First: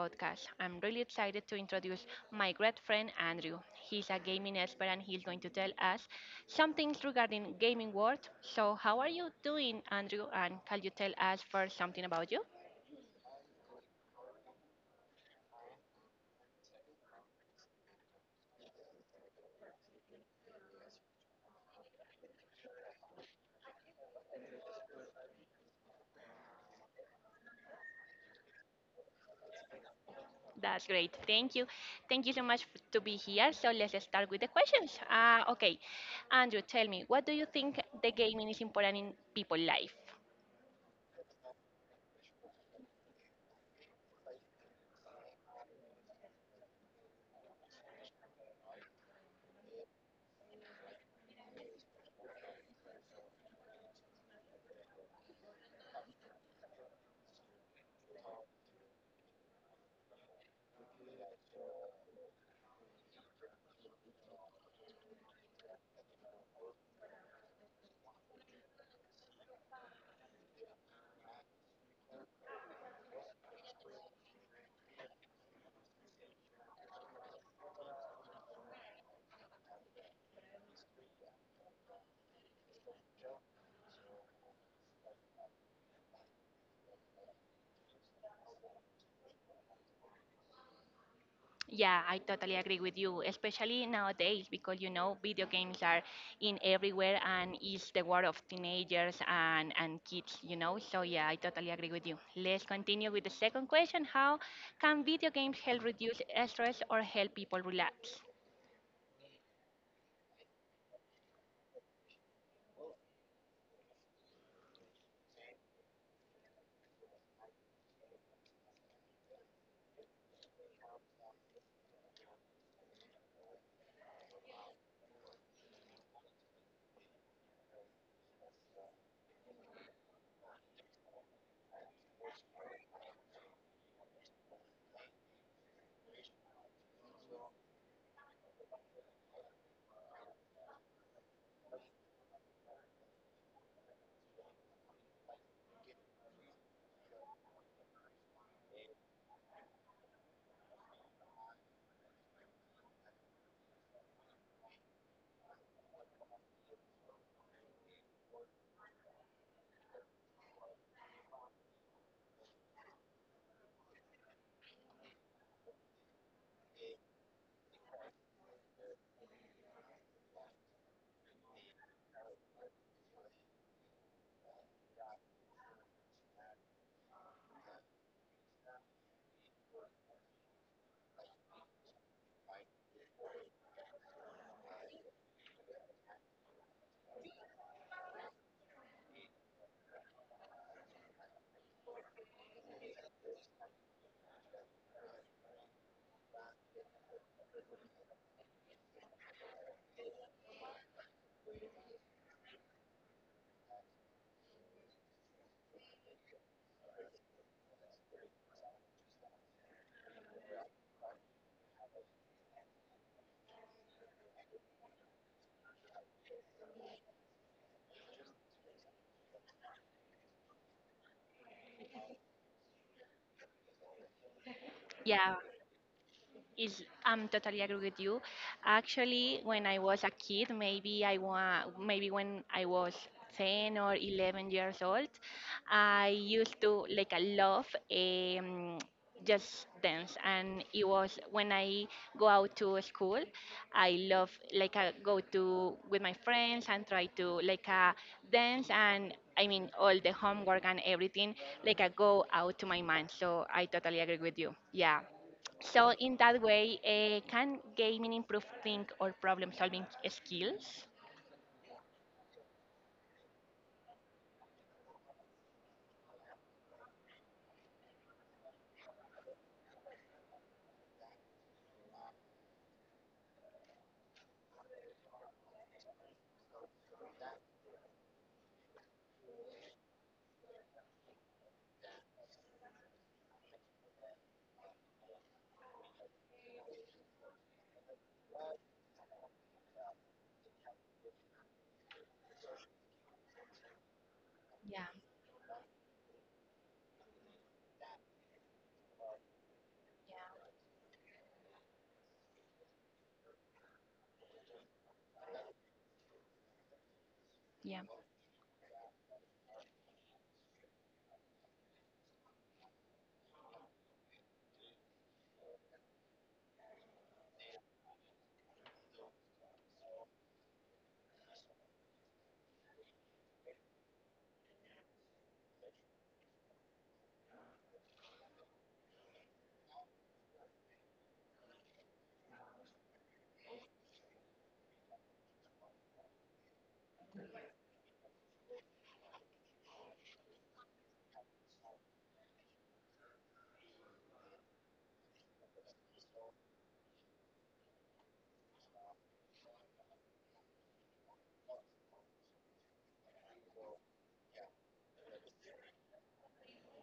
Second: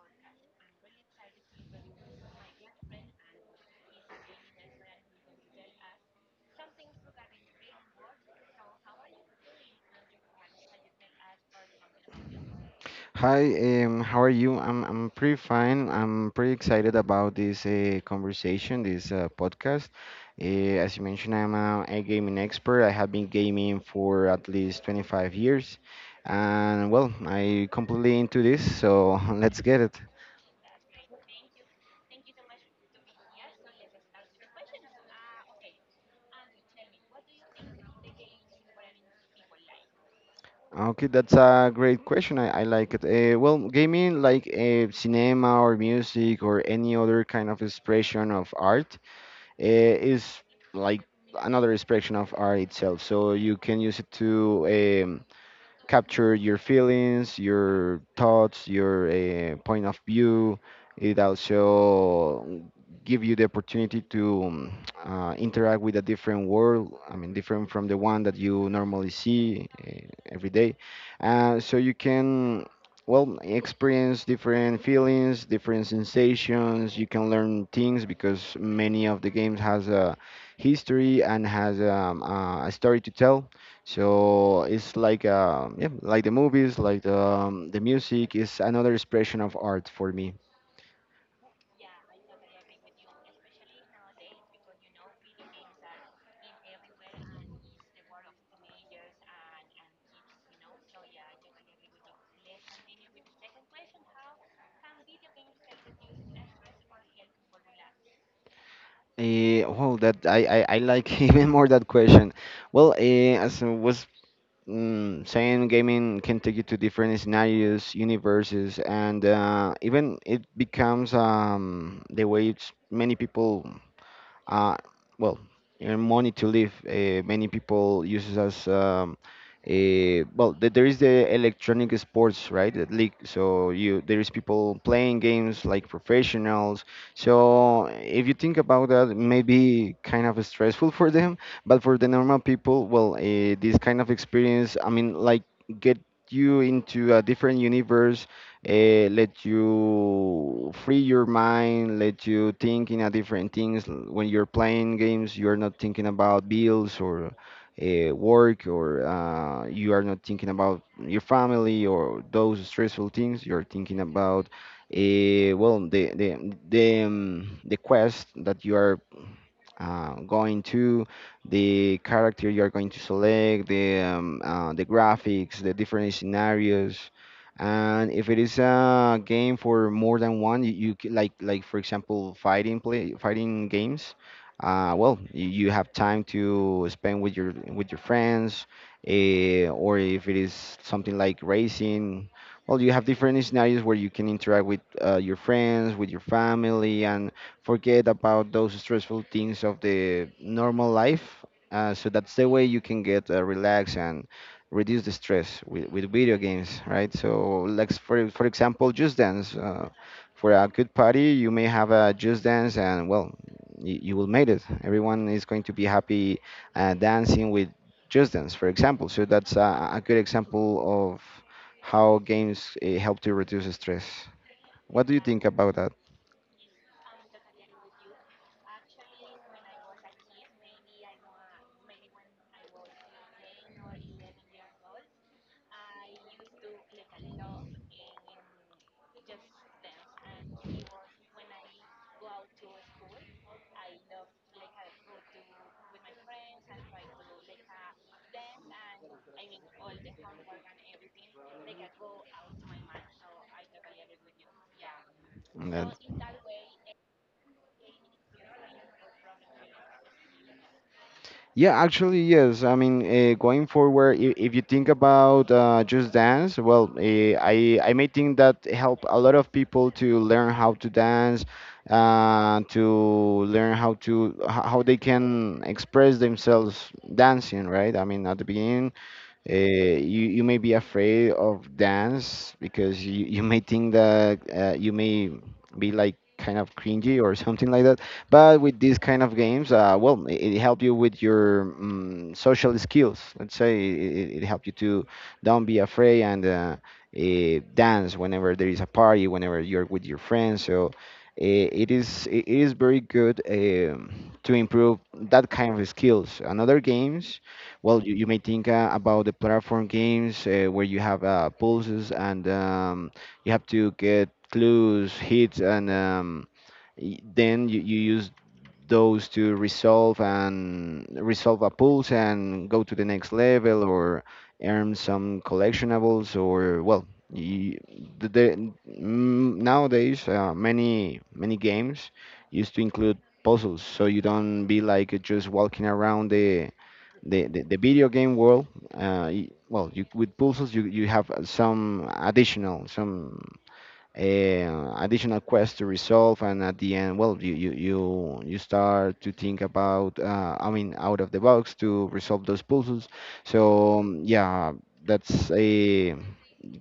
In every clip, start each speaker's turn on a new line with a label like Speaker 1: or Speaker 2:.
Speaker 1: podcast. I'm really excited to introduce my great friend Andrew. He's a gaming expert and he's going to tell us some things regarding gaming world. So how are you doing, Andrew? And can you tell us first something about you?
Speaker 2: Hi, how are you? I'm pretty fine. I'm pretty excited about this conversation, this podcast. As you mentioned, I'm a gaming expert. I have been gaming for at least 25 years, and well, I completely into this. So let's get it.
Speaker 1: That's great. Thank you. Thank you so much to be here. So let's start with the questions. Okay, Andrew, tell me, what do you think the gaming is important in people's life?
Speaker 2: Okay, that's a great question. I like it. Well, gaming, like cinema or music or any other kind of expression of art, is like another expression of art itself. So you can use it to um, capture your feelings, your thoughts, your point of view. It also give you the opportunity to interact with a different world. I mean, different from the one that you normally see every day. So you can, well, experience different feelings, different sensations. You can learn things because many of the games has a history and has a story to tell so it's like yeah, like the movies, like the music is another expression of art for me.
Speaker 1: Yeah, I totally agree with you, especially nowadays because video games are in everywhere and it's the world of teenagers and kids. So yeah, I totally agree with you. Let's continue with the second question. How can video games help reduce stress or help people relax?
Speaker 2: Well, that I like even more that question. Well, as I was saying, gaming can take you to different scenarios, universes, and even it becomes the way it's many people uh, well, and money to live. Many people uses as a, well, there is the electronic sports, right? That league. So you there is people playing games like professionals. So if you think about that, it may be kind of stressful for them, but for the normal people, well, this kind of experience, I mean, like get you into a different universe let you free your mind, let you think in a different things. When you're playing games, you're not thinking about bills or work, or you are not thinking about your family or those stressful things. You're thinking about, well, the quest that you are going to the character you're going to select, the graphics, the different scenarios, and if it is a game for more than one, you like for example fighting play fighting games. Well, you have time to spend with your friends, or if it is something like racing. Well, you have different scenarios where you can interact with your friends, with your family, and forget about those stressful things of the normal life. So that's the way you can get relaxed and reduce the stress with video games, right? So, like for example, Just Dance. For a good party, you may have a Just Dance, and well, you will make it. Everyone is going to be happy dancing with Just Dance, for example. So that's a good example of how games help to reduce stress. What do you
Speaker 1: Yeah,
Speaker 2: think about that?
Speaker 1: Is I'm totally agree with you. Actually, when I was a kid, maybe maybe when I was 10 or 11 years old, I used to I love just dance, and it was when I go out to school, I love I go to with my friends and try to like dance and. I mean, all the homework and everything, like I go out to my mind. So I totally agree with you. Yeah.
Speaker 2: Ned?
Speaker 1: So in that way, can gaming improve think or problem solving skills?
Speaker 2: Yeah, actually, yes. I mean, going forward, if you think about Just Dance, well, I may think that help a lot of people to learn how to dance, to learn how to how they can express themselves dancing, right? I mean, at the beginning, you may be afraid of dance because you may think that you may be like kind of cringy or something like that. But with these kind of games, well, it help you with your social skills. Let's say it helped you
Speaker 1: Yeah,
Speaker 2: to don't be afraid and dance whenever there is a party, whenever you're with your
Speaker 1: yeah,
Speaker 2: friends. So it is very good to improve that kind of skills. Another games
Speaker 1: Yeah,
Speaker 2: well, you may think about the platform games where you have pulses and you have to get clues, hits, and then you use those to resolve and resolve a pulse and go to the next level or earn some collectionables or well, you, nowadays many games used to include puzzles so you don't be like just walking around the video game world, well, you, with pulses, you have some additional quests to resolve, and at the end, well, you start to think about, I mean, out of the box to resolve those puzzles. So yeah, that's a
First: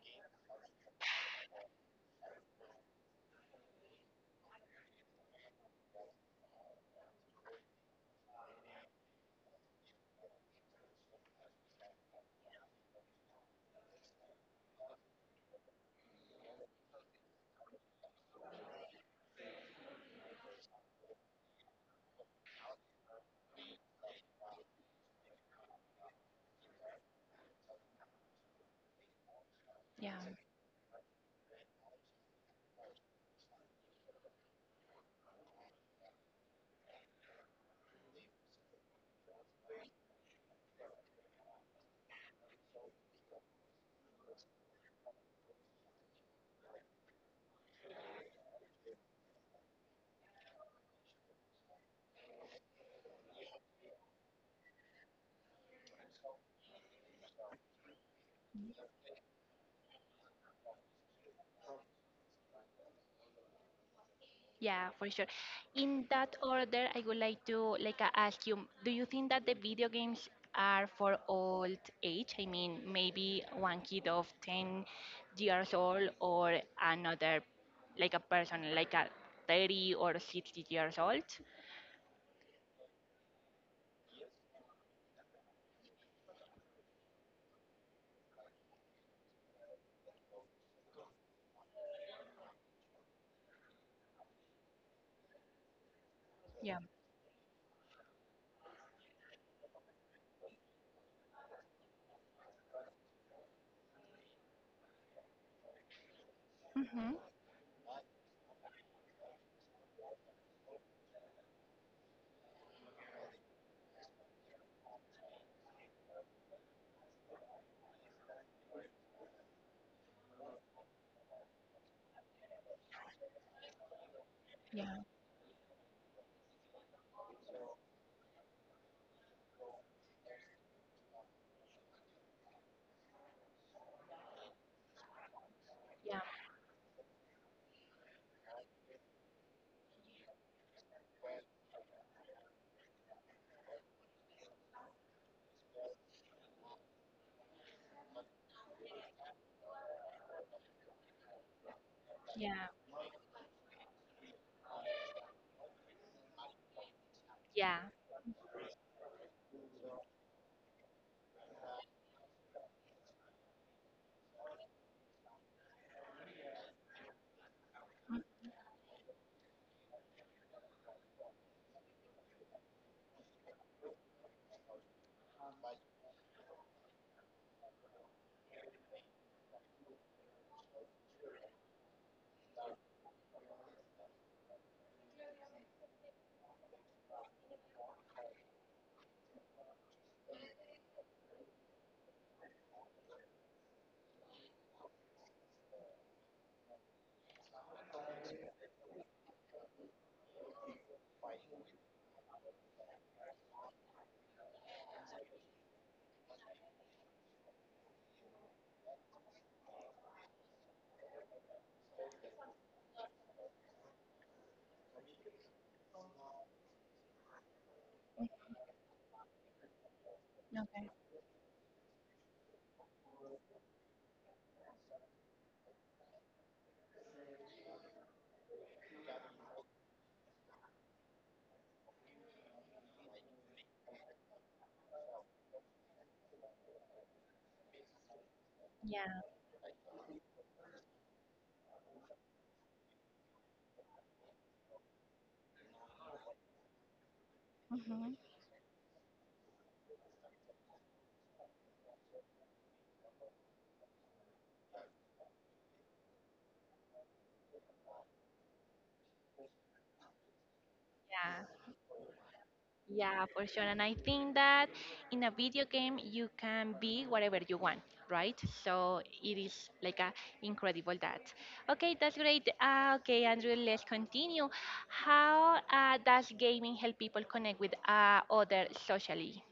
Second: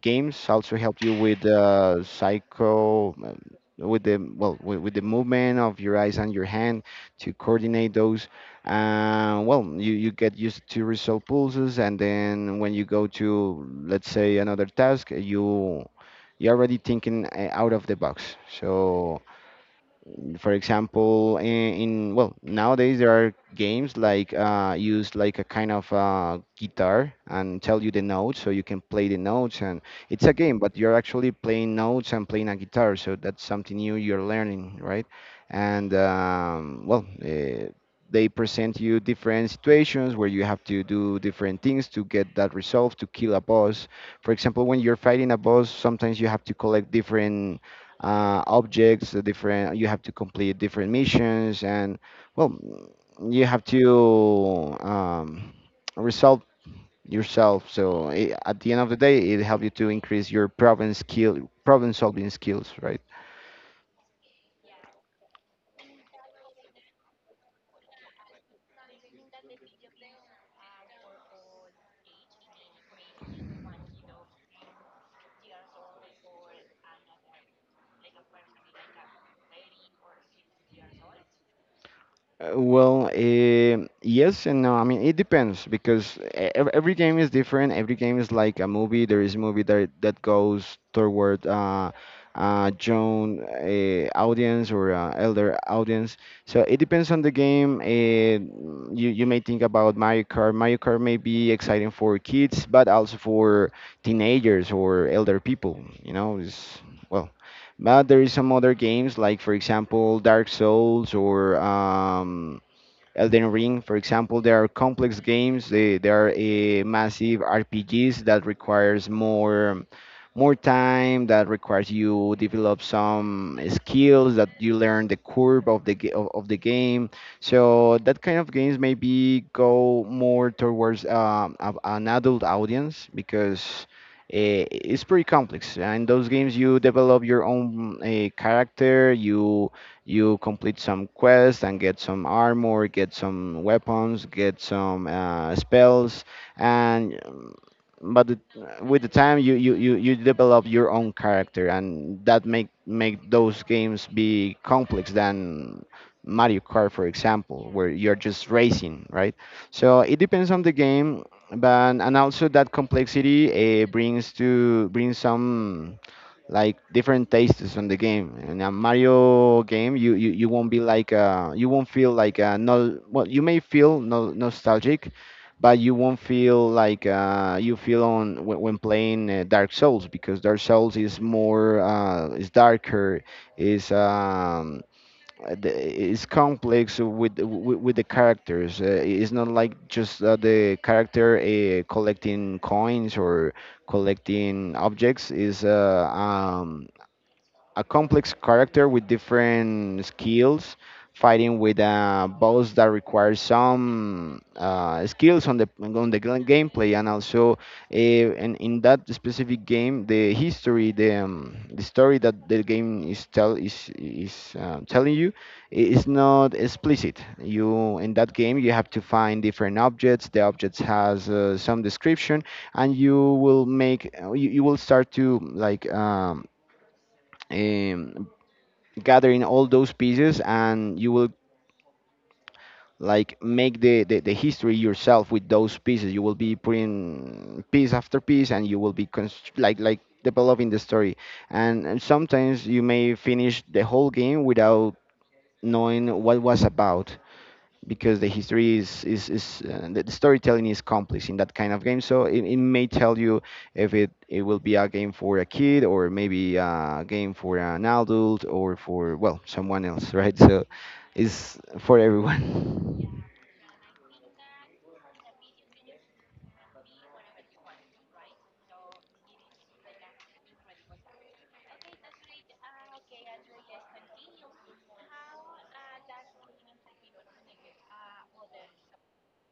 Speaker 2: games also help you with psycho with the well with the movement of your eyes and your hand to coordinate those well you get used to resolve pulses and then when you go to let's say another task you're already thinking out of the box so for example in well nowadays there are games like use like a kind of guitar and tell you the notes so you can play the notes and
Speaker 1: yeah,
Speaker 2: it's a game but you're actually playing notes and playing a guitar so that's something new you're learning right and well they present you different situations where you have to do different things to get that resolve to kill a boss for example when you're fighting a boss sometimes you have to collect different objects, different. You have to complete different missions, and well, you have to resolve yourself. So I at the end of the day, it helps you to increase your problem skill, problem solving skills, right?
Speaker 1: yeah, for sure. In that order, I would like to like ask you, do you think that the video games are for old age? I mean, maybe one kid of 10 years old or another like a person like a 30 or 60 years old?
Speaker 2: Well, yes and no. I mean, it depends because ev every game is different. Every game is like a movie. There is a movie that goes toward young audience or elder audience. So it
Speaker 1: Yeah.
Speaker 2: depends on the game. You you may think about Mario Kart. Mario Kart may be exciting for kids, but also for teenagers or elder people. You know, it's
Speaker 1: Mm-hmm.
Speaker 2: well. But there is some other games, like for example Dark Souls or Elden Ring, for example, there are complex games. There are massive RPGs that requires more time, that requires you develop some skills, that you learn
Speaker 1: Yeah,
Speaker 2: the curve of the of the game. So that kind of games maybe go more towards an adult audience because it's pretty complex. And
Speaker 1: Yeah,
Speaker 2: those games, you develop your own character. You complete some quests and get some armor, get some weapons, get some spells, and but the, with the time you develop your own character, and that
Speaker 1: yeah.
Speaker 2: make those games be complex than Mario Kart, for example,
Speaker 1: Yeah.
Speaker 2: where you're just racing, right? So it depends on the game, but and also that complexity brings to brings some like different tastes on the game. In a Mario game, you, you won't be like you won't feel like no well you may feel nostalgic, but you won't feel like you feel on when playing Dark Souls because Dark Souls is more is darker, is uh, the- it's complex with the characters. It's not like just the character collecting coins or collecting objects. Is a complex character with different skills, fighting with a boss that requires some skills on the gameplay, and also in that specific game, the history, the story that the game is tell is telling you is not explicit. You in that game you have to find different objects. The objects
Speaker 1: Okay.
Speaker 2: has some description, and you will make you will start to like um, gathering all those pieces and you will like make the history yourself with those pieces you will be putting piece after piece and you will be like developing the story and sometimes you may finish the whole game without knowing what was about because the
Speaker 1: Yeah.
Speaker 2: history is the storytelling is complex in that kind of game so it may tell you if it will be a game for a kid or maybe a game for an adult or for well someone else right so
Speaker 1: Yeah,
Speaker 2: it's for everyone
Speaker 1: yeah, for sure. And I think that in a video game you can be whatever you want, right? So it is like a incredible that. Okay, that's great. Okay, Andrew, let's continue. How does gaming help people connect with other socially?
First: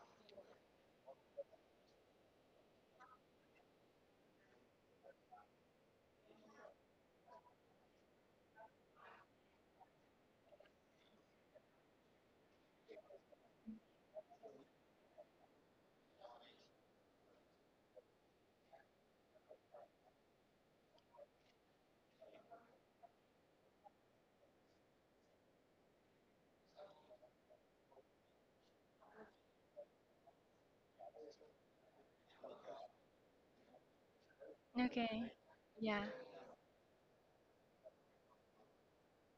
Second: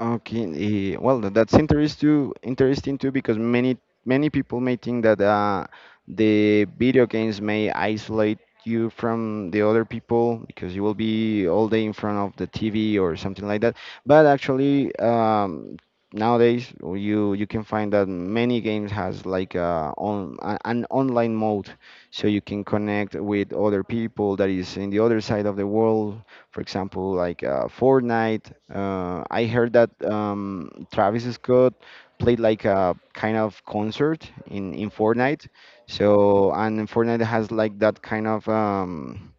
Speaker 2: Okay, well, that's interesting too because many people may think that the video games may isolate you from the other people because you will be all day in front of the TV or something like that. But actually, nowadays you can find that many games has like an online mode, so you can connect with other people that is in the other side of the world for example, like Fortnite. I heard that Travis Scott played like a kind of concert in
Speaker 1: Okay.
Speaker 2: Fortnite.
Speaker 1: Yeah.
Speaker 2: So and Fortnite has like that kind of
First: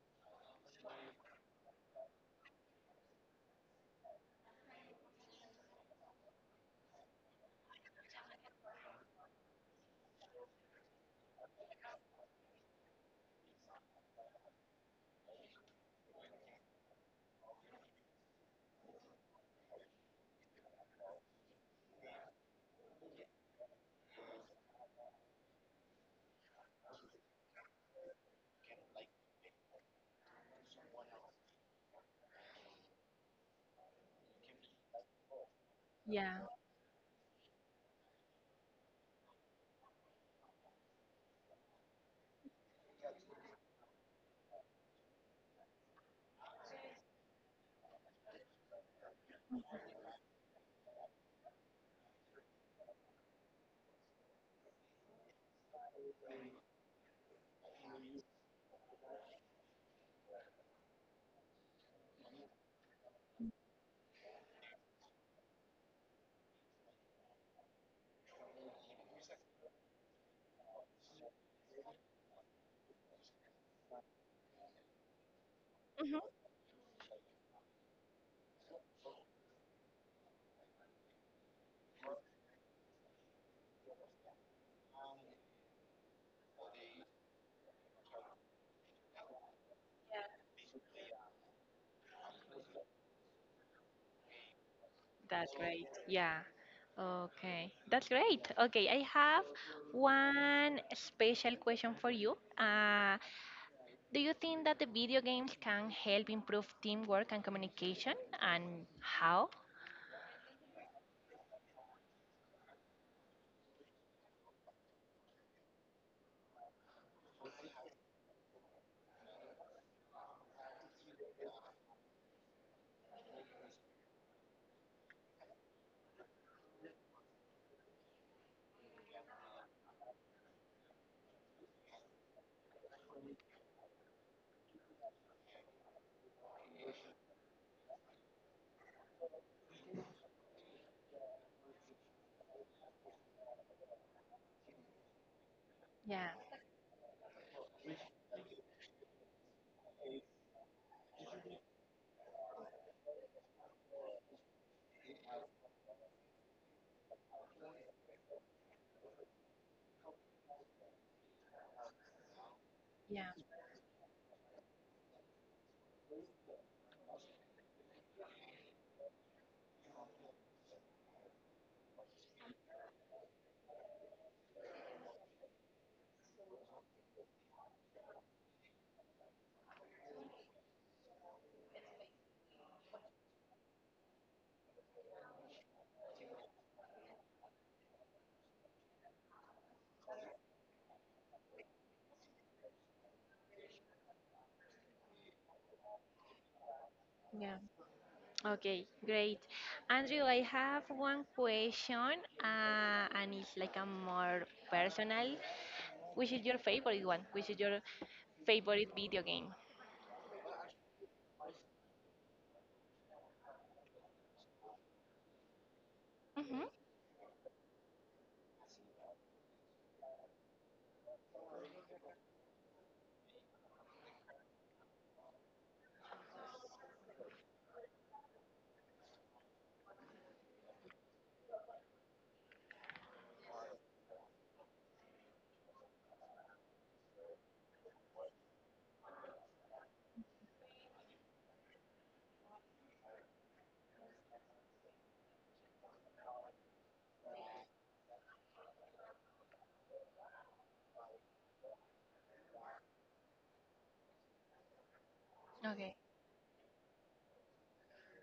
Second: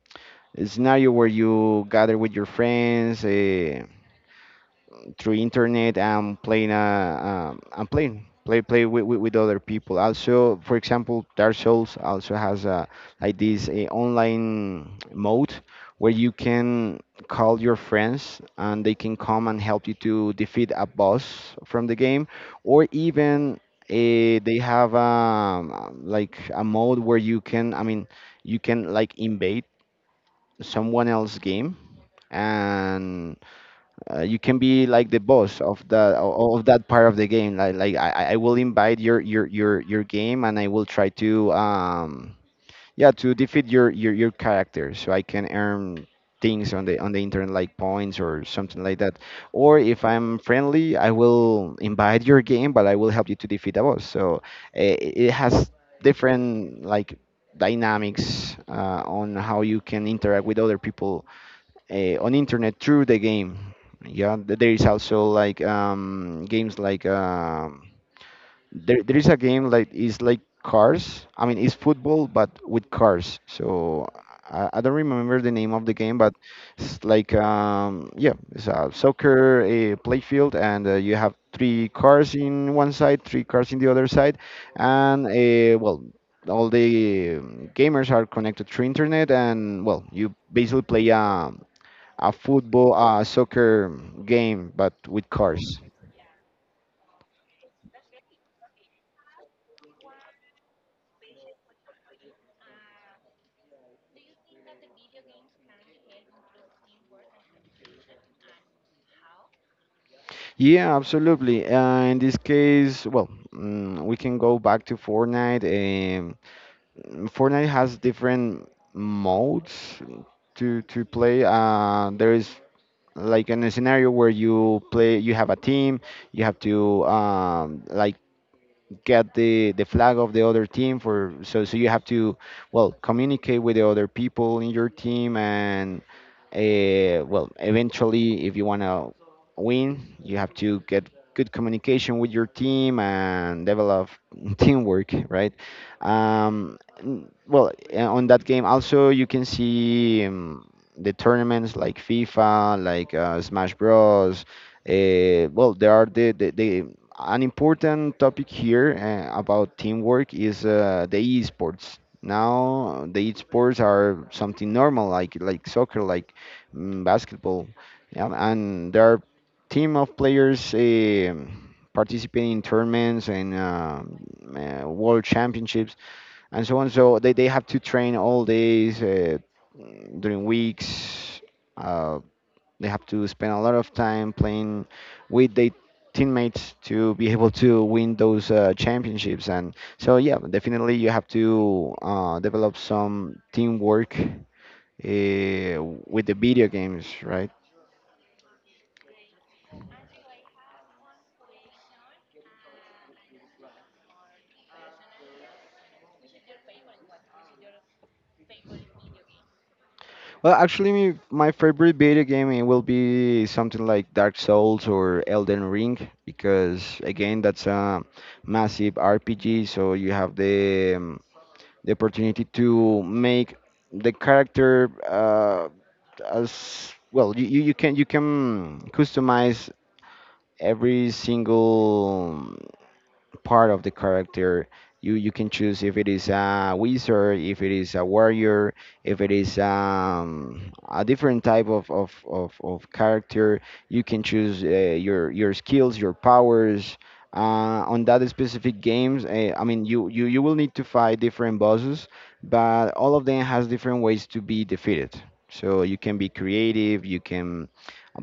Speaker 2: scenario where you gather with your friends. Through internet and playing play play with, with other people. Also, for example, Dark Souls also has a like this a online mode where you can call your friends and they can come and help you to defeat a boss from the game. Or even they have, like, a mode where you can you can like invade someone else's game, and you can be like the boss of that
Speaker 1: Yeah.
Speaker 2: of that part of the game. Like I will invite your game, and I will try to yeah, to defeat your character, so I can earn things on the internet, like points or something like that. Or if I'm friendly, I will invite your game, but I will help you to defeat a boss. So it has different, like, dynamics on how you can interact with other people on internet through the game. Yeah, there is also like, games like, there is a game like it's like cars. I mean, it's football but with cars. So I don't remember the name of the
Speaker 1: Hmm.
Speaker 2: game, but it's like, yeah, it's a soccer a play field, and you have three cars in one side, three cars in the other side, and well. All the gamers are connected through internet, and, well, you basically play a football, a soccer game, but with
Speaker 1: That's
Speaker 2: cars.
Speaker 1: great. Yeah. Okay. That's great. Okay, I have one special question for you. Do you think that the video games can help improve teamwork and communication, and how?
Speaker 2: Yeah, absolutely. In this case, well, we can go back to Fortnite. Fortnite has different modes to play. There is like in a scenario where you play, you have a team, you have to, like, get the flag of the other team, for so you have to, well, communicate with the other people in your team, and well, eventually, if you want to win, you have to get good communication with your team and develop teamwork, right?
Speaker 1: Yeah,
Speaker 2: Well, on that game, also you can see the tournaments like FIFA, like, Smash Bros. Well, there are the an important topic here about teamwork is, the esports. Now
Speaker 1: yeah,
Speaker 2: the esports are something normal, like soccer, like, basketball. Yeah, and there are team of players participating in tournaments and, world championships and so on. So they have to train all days during weeks. Uh, they have to spend a lot of time playing with their teammates to be able to win those championships. And so, yeah, definitely you have to develop some teamwork with the video games, right?
Speaker 1: yeah. Okay, great. Andrew, I have one question, and it's like a more personal. Which is your favorite one? Which is your favorite video game?
Speaker 2: Well, actually, my favorite video game, it will be something like Dark Souls or Elden Ring,
Speaker 1: Hmm.
Speaker 2: because again, that's a massive RPG, so you have the, the opportunity to make the character, as well. You can customize every single part of the character. You can choose if it is a wizard, if it is a warrior, if it is, a different type of character. You can choose your skills, your powers. On that specific games, I mean, you will need to fight different bosses, but all of them has different ways to be defeated. So
Speaker 1: Okay,
Speaker 2: you can be creative, you can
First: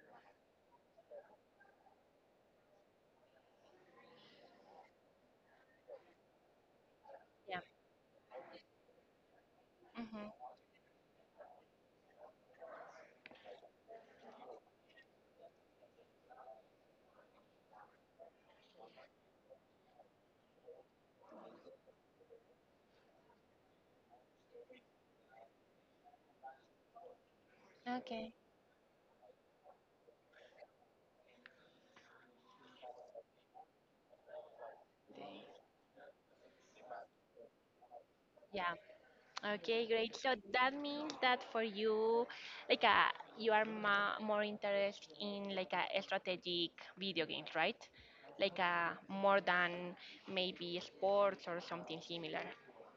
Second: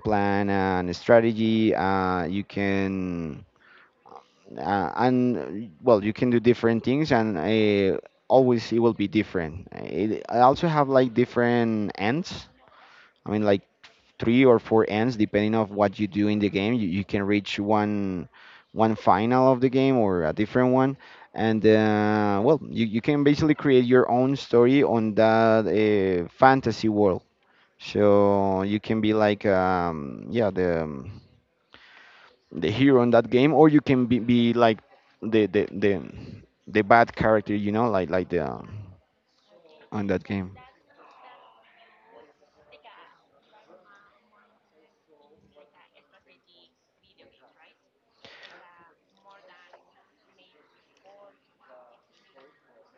Speaker 2: plan a strategy. You can and well, you can do different things. And
Speaker 1: yeah.
Speaker 2: always it will be different. I
Speaker 1: Hmm.
Speaker 2: also have like different ends. i mean like Three or four ends depending of what you do in the game. You can reach one final of the game or a different one. And well, you can basically create your own story on that fantasy world.
Speaker 1: Okay. Okay.
Speaker 2: So you can be like, yeah, the hero in that game, or you can be like the the bad character, you know, like the
Speaker 1: Yeah. Okay,
Speaker 2: on
Speaker 1: great.
Speaker 2: that
Speaker 1: So
Speaker 2: game.
Speaker 1: that means that for you, like you are ma more interested in like a strategic video games, right? Like more than maybe sports or something similar.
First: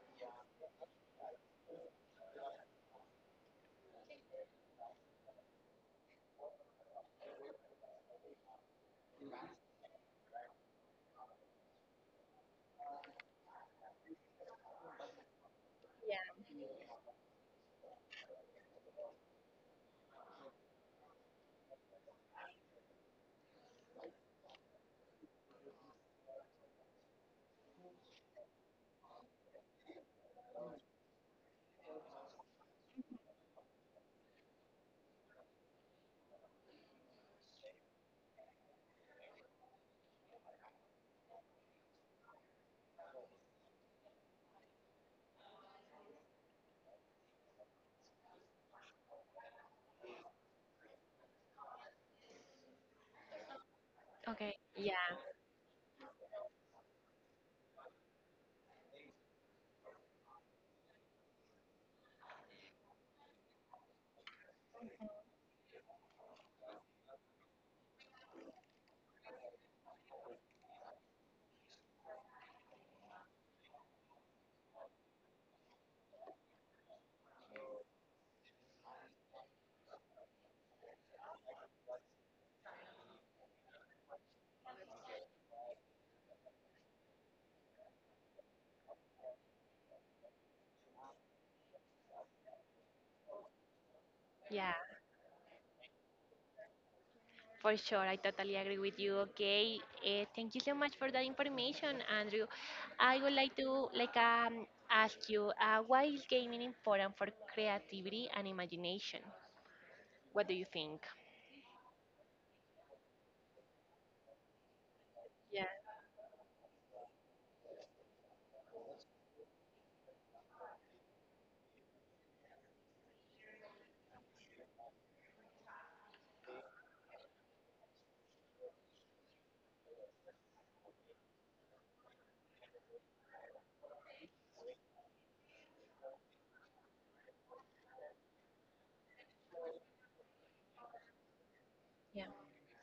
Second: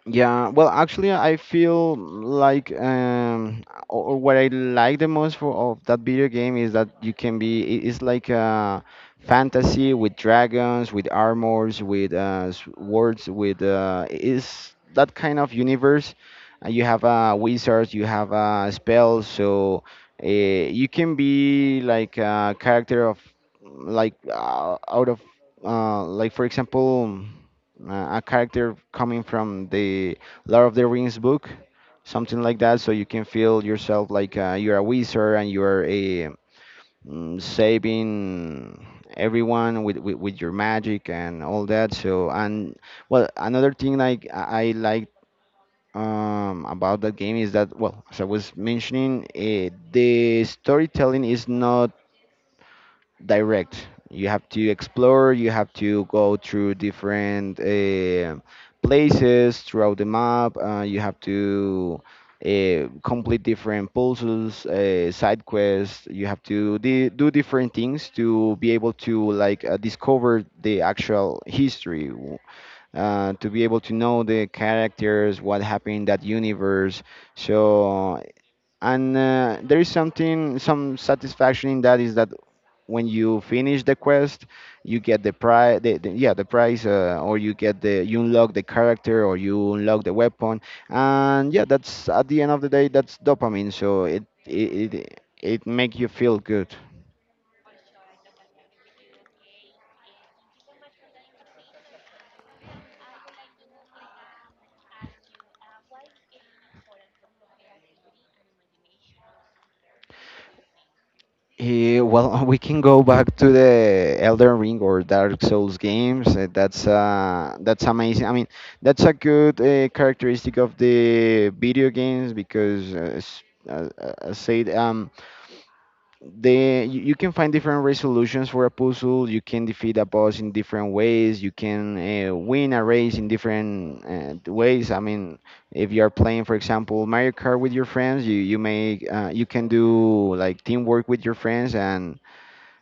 Speaker 2: Yeah, well, actually, I feel like, or what I like the most for of that video game is that you can be it's like a fantasy with dragons, with armors, with swords, with is that kind of universe. You have wizards, you have spells, so you can be like a character of like, out of like for example a character coming from the Lord of the Rings book, something like that, so you can feel yourself like, you're a wizard and you're a saving everyone with, with your magic and all that. So and, well, another thing like I like about that game is that, well, as I was mentioning, the storytelling is not direct. You have
Speaker 1: Okay.
Speaker 2: to
Speaker 1: Yeah,
Speaker 2: explore, you have to go through different places throughout the map. You have to complete different puzzles, side quests. You have to do different things to be able to like, discover the actual history, to be able to know the characters, what happened in that universe. So and there is something, some satisfaction in that, is that when you finish the quest, you get the prize, yeah, the prize, or you get the, you unlock the character, or you unlock the weapon, and, yeah, that's at the end of the day, that's dopamine. So
Speaker 1: yeah,
Speaker 2: it make you feel good.
Speaker 1: for sure. I totally agree with you. Okay. Thank you so much for that information, Andrew. I would like to like ask you, why is gaming important for creativity and imagination? What do you think?
Speaker 2: Well, we can go back to the Elden Ring or Dark
Speaker 1: Yeah,
Speaker 2: Souls games. That's, that's amazing. I mean, that's a good characteristic of the video games, because uh, uh, said, the you can find different resolutions for a puzzle. You can defeat a boss in different ways. You can win a race in different ways. I mean, if you are playing, for example, Mario Kart with your friends, you may you can do like teamwork with your friends and
Speaker 1: yeah,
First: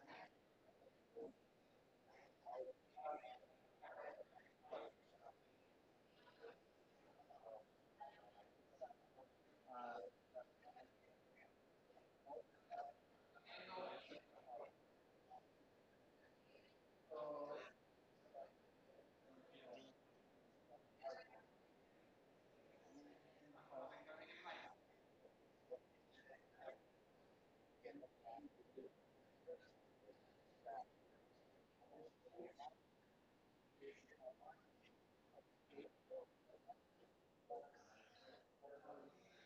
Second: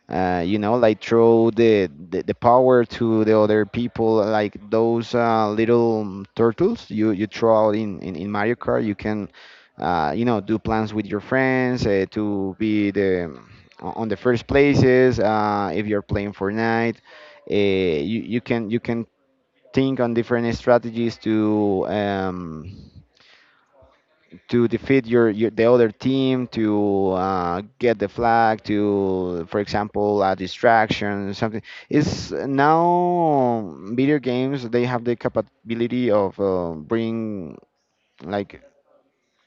Speaker 2: you know, like throw the power to the other people, like those little turtles you throw out in Mario Kart. You can, you know, do plans with your friends to be the, on the first places. If you're playing Fortnite, you can think on different strategies to, to defeat your the other team, to, get the flag to, for example, a distraction, something. Is now video games, they have the capability of bring like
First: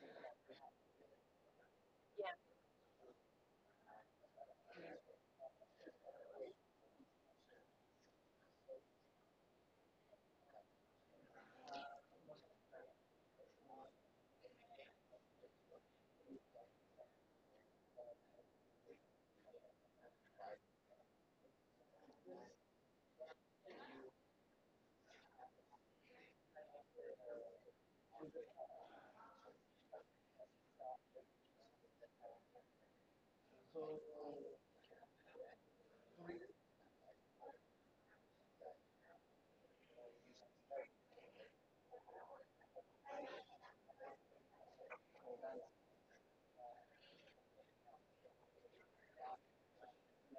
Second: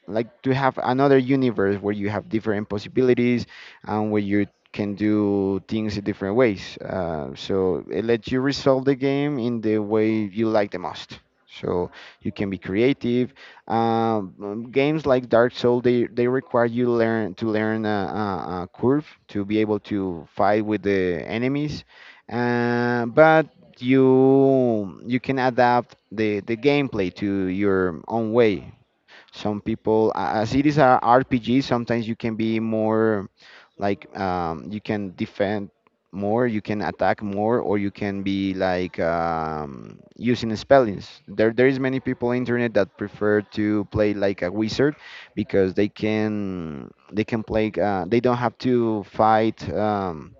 Speaker 2: like to have another universe where you have
Speaker 1: yeah.
Speaker 2: different possibilities and where you can do things in different ways. So it lets you resolve the game in the way you like the most. So you can be creative. Games like Dark Souls, they require you learn to learn a curve to be able to fight with the enemies. But you can adapt the gameplay to your own way. Some people, as it is a RPG, sometimes you can be more like, you can defend more, you can attack more, or you can be like, using spellings. There is many people on internet that prefer to play like a wizard, because they can play. They don't have to fight.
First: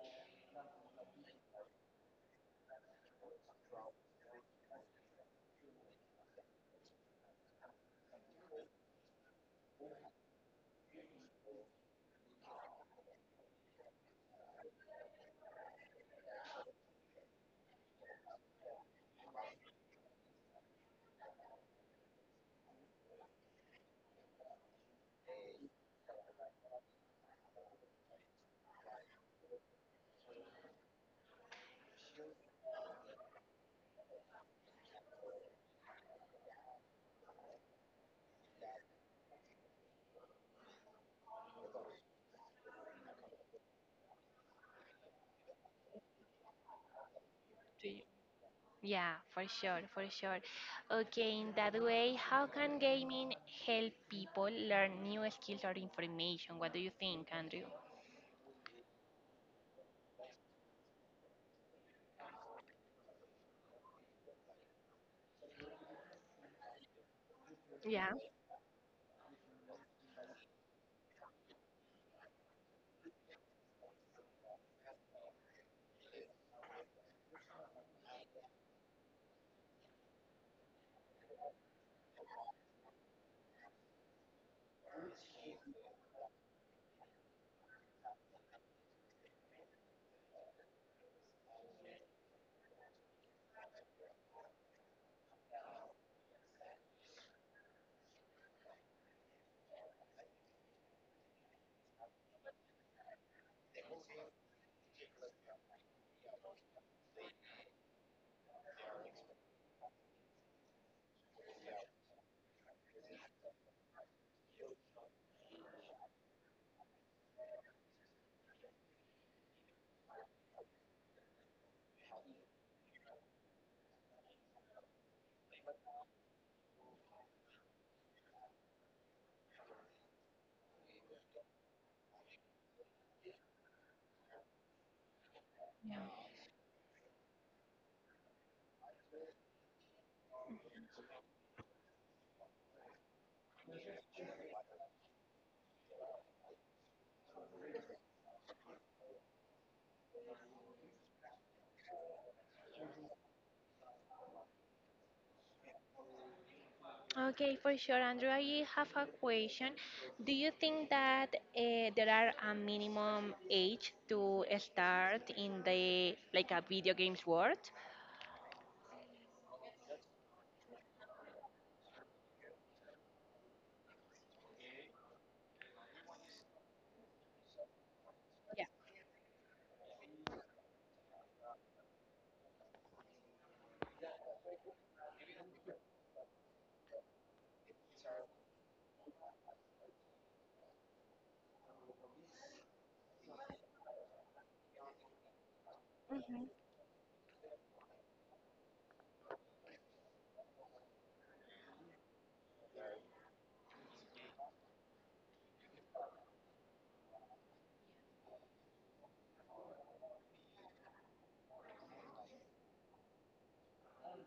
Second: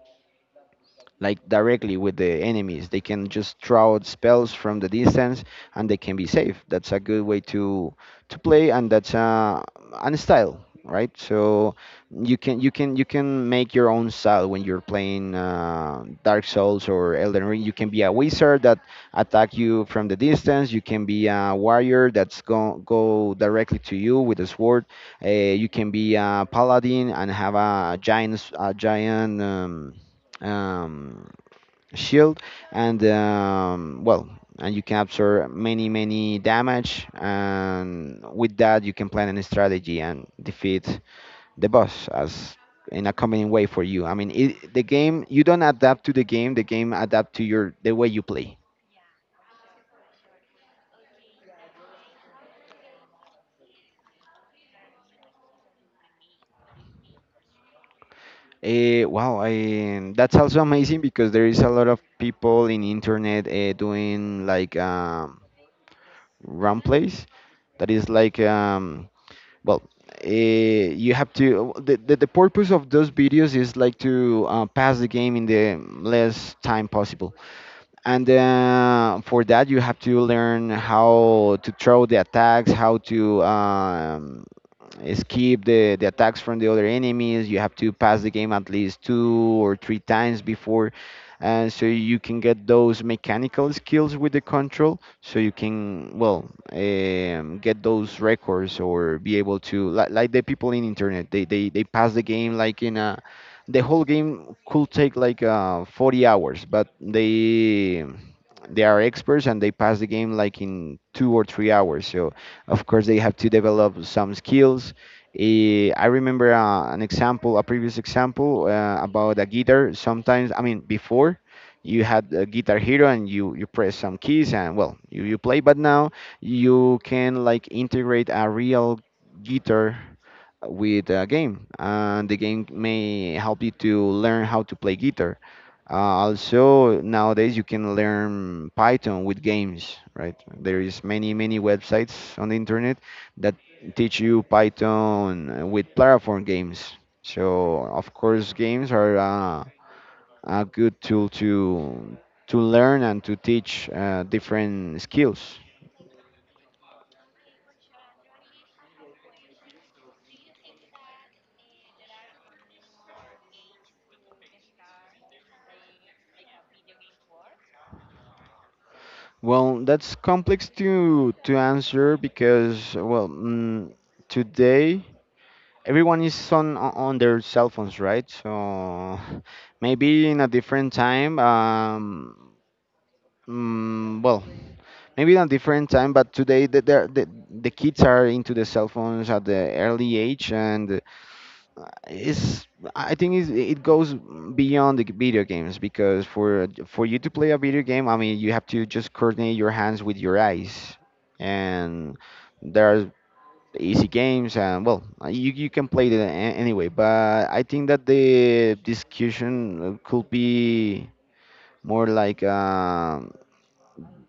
Speaker 2: Like directly with the enemies. They can just throw out spells from the distance, and they can be safe. That's a good way to play, and that's an style, right? So you can you can make your own style when you're playing Dark Souls or Elden Ring. You can be a wizard that attack you from the distance. You can be a warrior that's go directly to you with a sword. Uh, you can be a paladin and have a giant a giant, um, shield, and well, and you capture many many damage, and with that you can plan a strategy and defeat the boss as in a convenient way for you. The game, you don't adapt to the game, the game adapt to your
Speaker 1: Do
Speaker 2: the
Speaker 1: you?
Speaker 2: way you play.
Speaker 1: Yeah, for sure, for sure. Okay, in that way, how can gaming help people learn new skills or information? What do you think, Andrew?
Speaker 2: Wow, that's also amazing, because there is a lot of people in internet doing like, run plays, that is
Speaker 1: Yeah.
Speaker 2: like, well, you have to the purpose of those videos is like to pass the game in the less time possible. And for that you have to learn how to throw the attacks, how to escape the attacks from the other enemies. You have to pass the game at least two or three times before, so you can get those mechanical skills with the control. So you can get those records or be able to like the people in internet. They pass the game like in a the whole game could take like 40 hours, but they are experts and they pass the game like in 2 or 3 hours. So of course, they have to develop some skills. I remember an example, a previous example about a guitar. Sometimes, I mean, before you had a Guitar Hero and you press some keys and well, you play. But now you can like integrate a real guitar with a game, and the game may help you to learn how to play guitar.
Speaker 1: Yeah.
Speaker 2: Also, nowadays you can learn Python with games, right? There is many many websites on the internet that teach you Python with platform games. So of course, games are a good tool to learn and to teach different skills.
Speaker 1: Okay, for sure, Andrew. I have a question. Do you think that there are a minimum age to start in the like a video games world?
Speaker 2: Well, that's complex to answer because today everyone is on on their cell phones, right?
Speaker 1: Yeah.
Speaker 2: So maybe in a different time. Mm, well, Maybe in a different time, but today the the kids are into the cell phones at the early age, and it's I think it's, it goes beyond the video games because
Speaker 1: Hmm.
Speaker 2: for you to play a video game, I mean, you have to just coordinate your hands with your eyes, and there are the easy games and you, you can play it anyway. But I think that the discussion could be more like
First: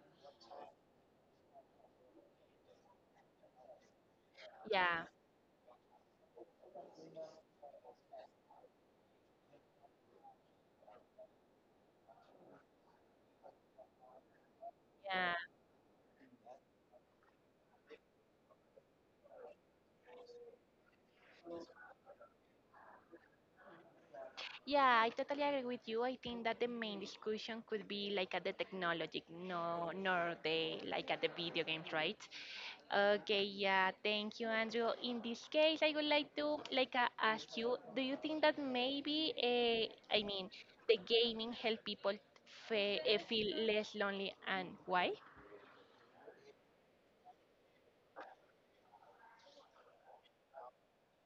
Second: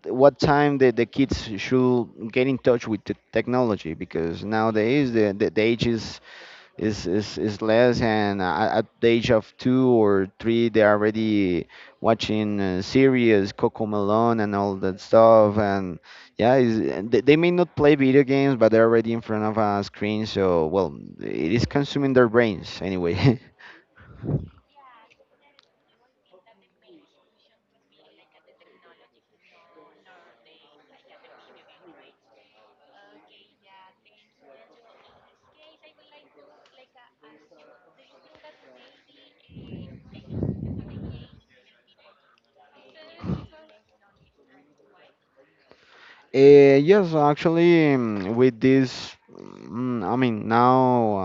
Speaker 2: what time the kids should get in touch with the technology because
Speaker 1: Yeah,
Speaker 2: nowadays the age is is less and at the age of two or three they're already watching series Coco Melon and all that
Speaker 1: yeah.
Speaker 2: stuff, and yeah is, they may not play video games but they're already in front of a screen, so well it is consuming their brains anyway
Speaker 1: Yeah, I totally agree with you. I think that the main discussion could be like at the technology, no, nor the like at the video games, right? Okay, yeah, thank you, Andrew. In this case, I would like to like ask you, do you think that maybe, I mean, the gaming help people feel less lonely and why?
Speaker 2: Yes, actually, with this, I mean, now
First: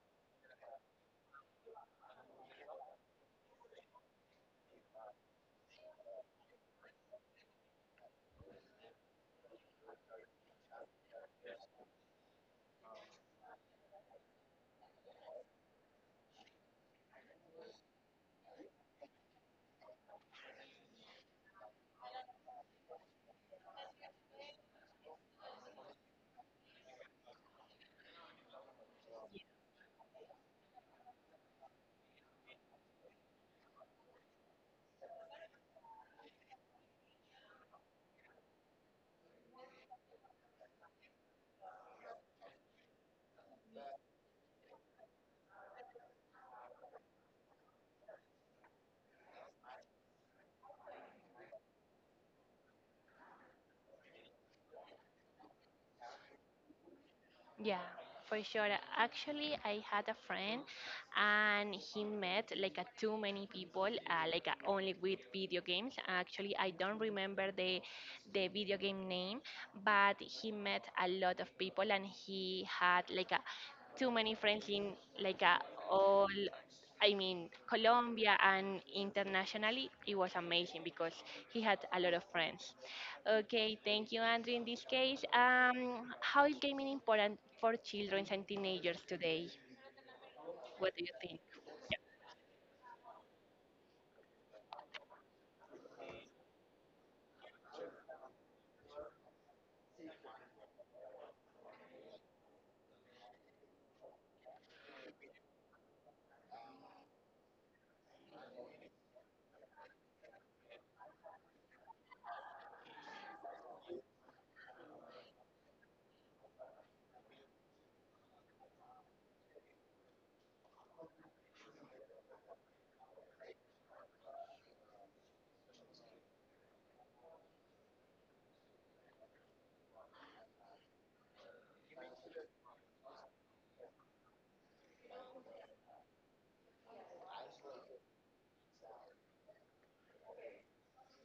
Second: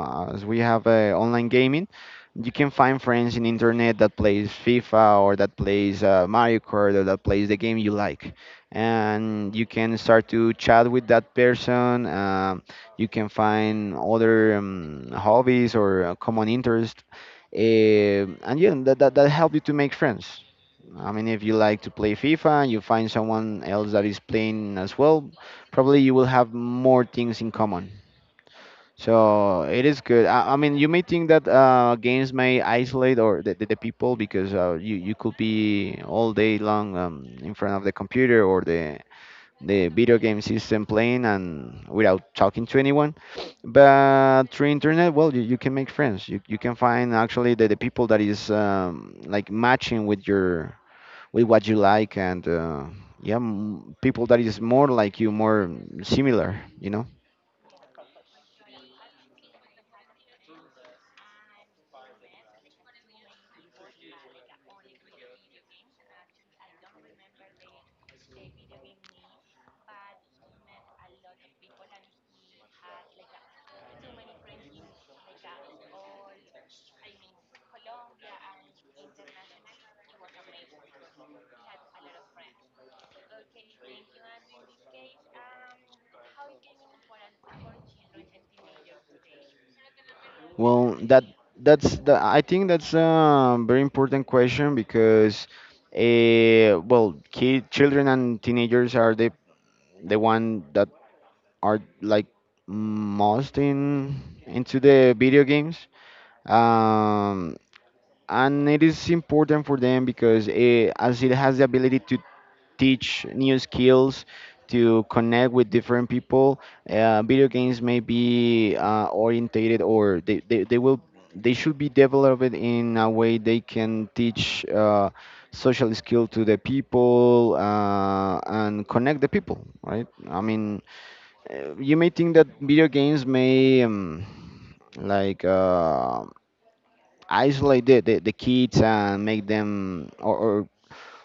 Speaker 2: as we have online gaming, you can find friends in internet that plays FIFA or that plays Mario Kart or that plays the game you like, and you can start to chat with that person. You can find other hobbies or common interest, and yeah, that help you to make friends. I mean, if you like to play FIFA and you find someone else that is playing as well, probably you will have more things in common. So it is good. I mean, you may think that games may isolate or the people because you could be all day long in front of the computer or the video game system playing and without talking to anyone. But through internet, well, you can make friends. You can find actually the people that is like matching with your with what you like and yeah people that is more like you, more similar, you know.
Speaker 1: Yeah, for sure. Actually, I had a friend and he met like a too many people, like a, only with video games. Actually, I don't remember the video game name, but he met a lot of people and he had like a too many friends in like a all I mean Colombia and internationally. It was amazing because he had a lot of friends. Okay, thank you, Andrew. In this case, how is gaming important for children and teenagers today?
Speaker 2: Well
Speaker 1: What do you
Speaker 2: that
Speaker 1: think?
Speaker 2: that's the I think that's a very important question because children and teenagers are the one that are like most in into the video games um and it is important for them because as it has the ability to teach new skills, to connect with different people. Video games may be orientated, or they will they should be developed in a way they can teach social skill to the people, and connect the people, right? I mean, you may think that video games may like uh, isolate the kids and make them or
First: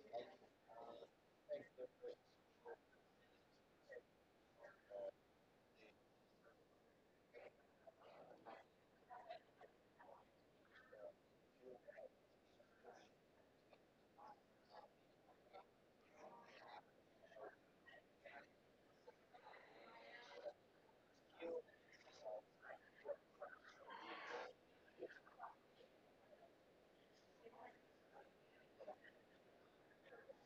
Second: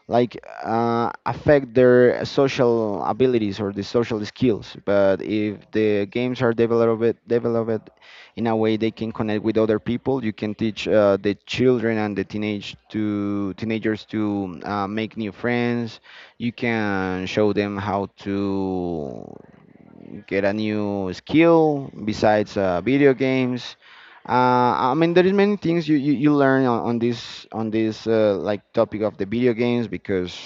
Speaker 2: affect their social abilities or the social skills. But if the games are developed in a way they can connect with other people, you can teach the children and the teenagers to make new friends. You can show them how to get a new skill besides video games. I mean, there is many things you learn on this like topic of the video games because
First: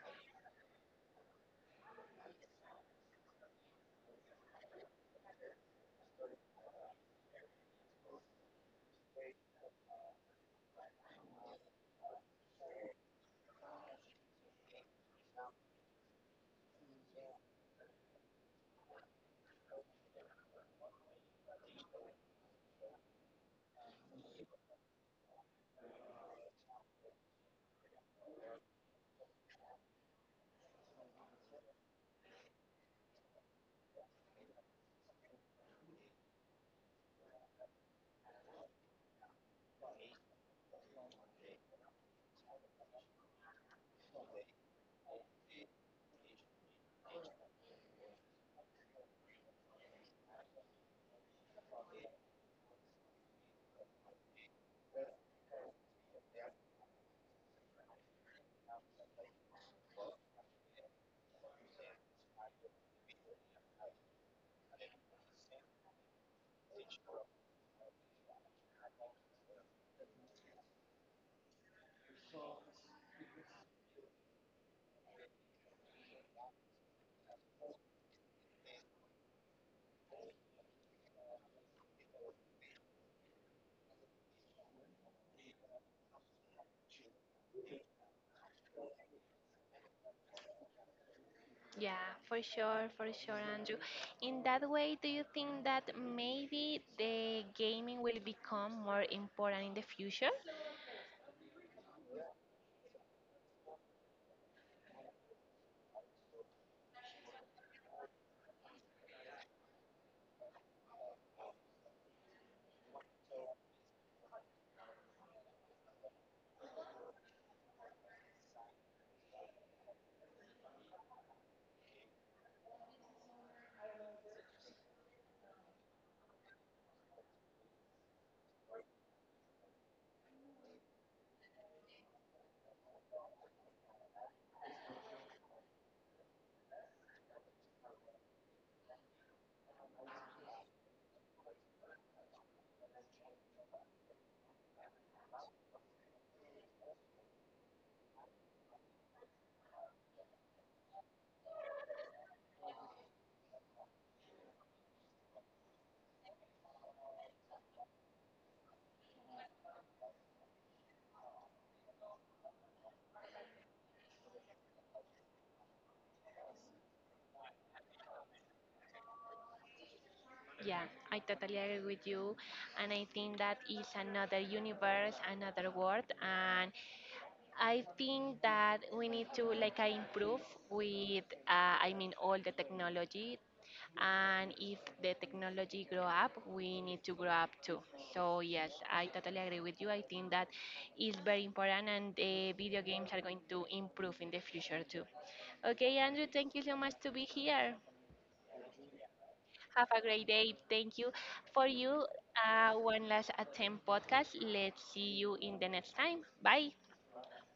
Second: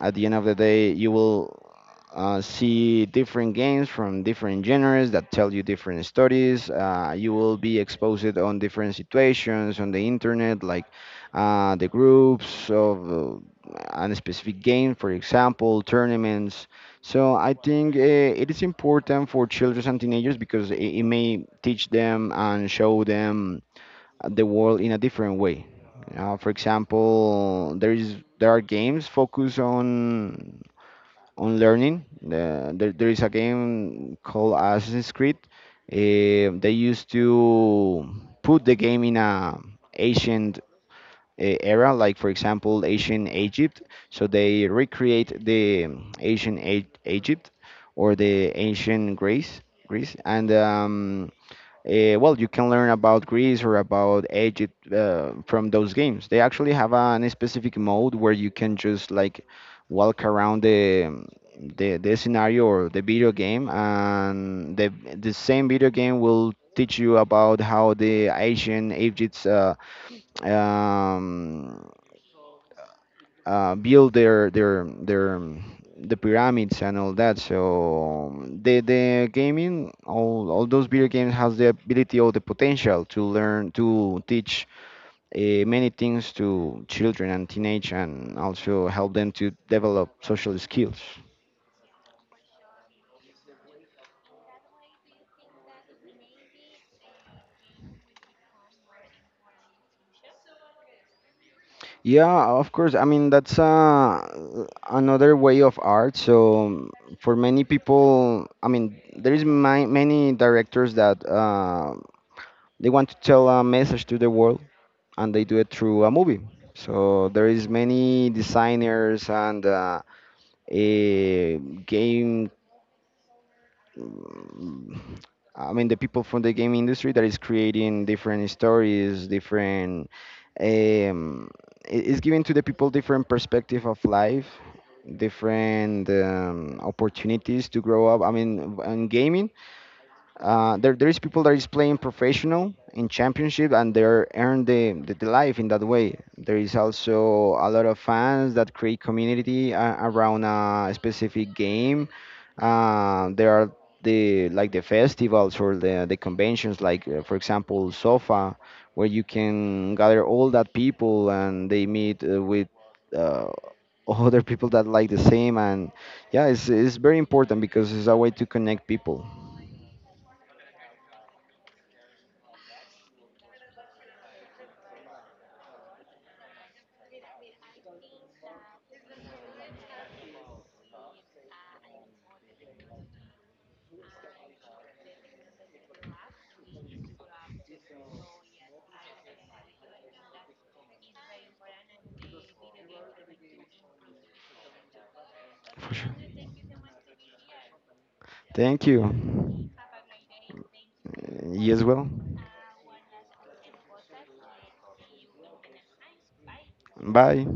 Speaker 2: at the end of the day, you will see different games from different genres that tell you different stories. You will be exposed on different situations on the internet, like the groups of a specific game, for example, tournaments. So I think it is important for children and teenagers because it may teach them and show them the world in a different way. For example, there is there are games focused on learning. There is a game called Assassin's Creed. They used to put the game in a ancient era, like for example, ancient Egypt. So they recreate the ancient Egypt or the ancient Greece, Greece, and well, you can learn about Greece or about Egypt from those games. They actually have an specific mode where you can just like walk around the the scenario or the video game, and the same video game will teach you about how the Asian Egypt's um, build the pyramids and all that. So the gaming, all those video games has the ability or the potential to learn to teach many things to children and teenage, and also help them to develop social skills.
Speaker 1: Yeah, for sure, Andrew. In that way, do you think that maybe the gaming will become more important in the future?
Speaker 2: Yeah, of course. I mean, that's another way of art. So for many people, I mean, there is many directors that they want to tell a message to the world and they do it through a movie. So there is many designers and a game. mm, I mean, the people from the game industry that is creating different stories, different. Um, it's giving to the people different perspective of life, different opportunities to grow up. I mean, in gaming, there is people that is playing professional in championship and they're earn the life in that way. There is also a lot of fans that create community around a specific game. There are the like the festivals or the conventions, like for example SOFA, where you can gather all that people and they meet with uh, other people that like the same. And yeah, it's very important because it's a way to connect people
Speaker 1: Yeah, I totally agree with you. And I think that is another universe, another world. And I think that we need to like improve with I mean all the technology, and if the technology grow up, we need to grow up too. So yes, I totally agree with you. I think that is very important and the video games are going to improve in the future too.
Speaker 2: for
Speaker 1: Okay,
Speaker 2: sure.
Speaker 1: Andrew, thank you so much to be here.
Speaker 2: Thank you.
Speaker 1: Have a great day, thank you for
Speaker 2: You as
Speaker 1: you.
Speaker 2: well.
Speaker 1: One Last Attempt podcast, let's see you in the next time. Bye.
Speaker 2: Bye.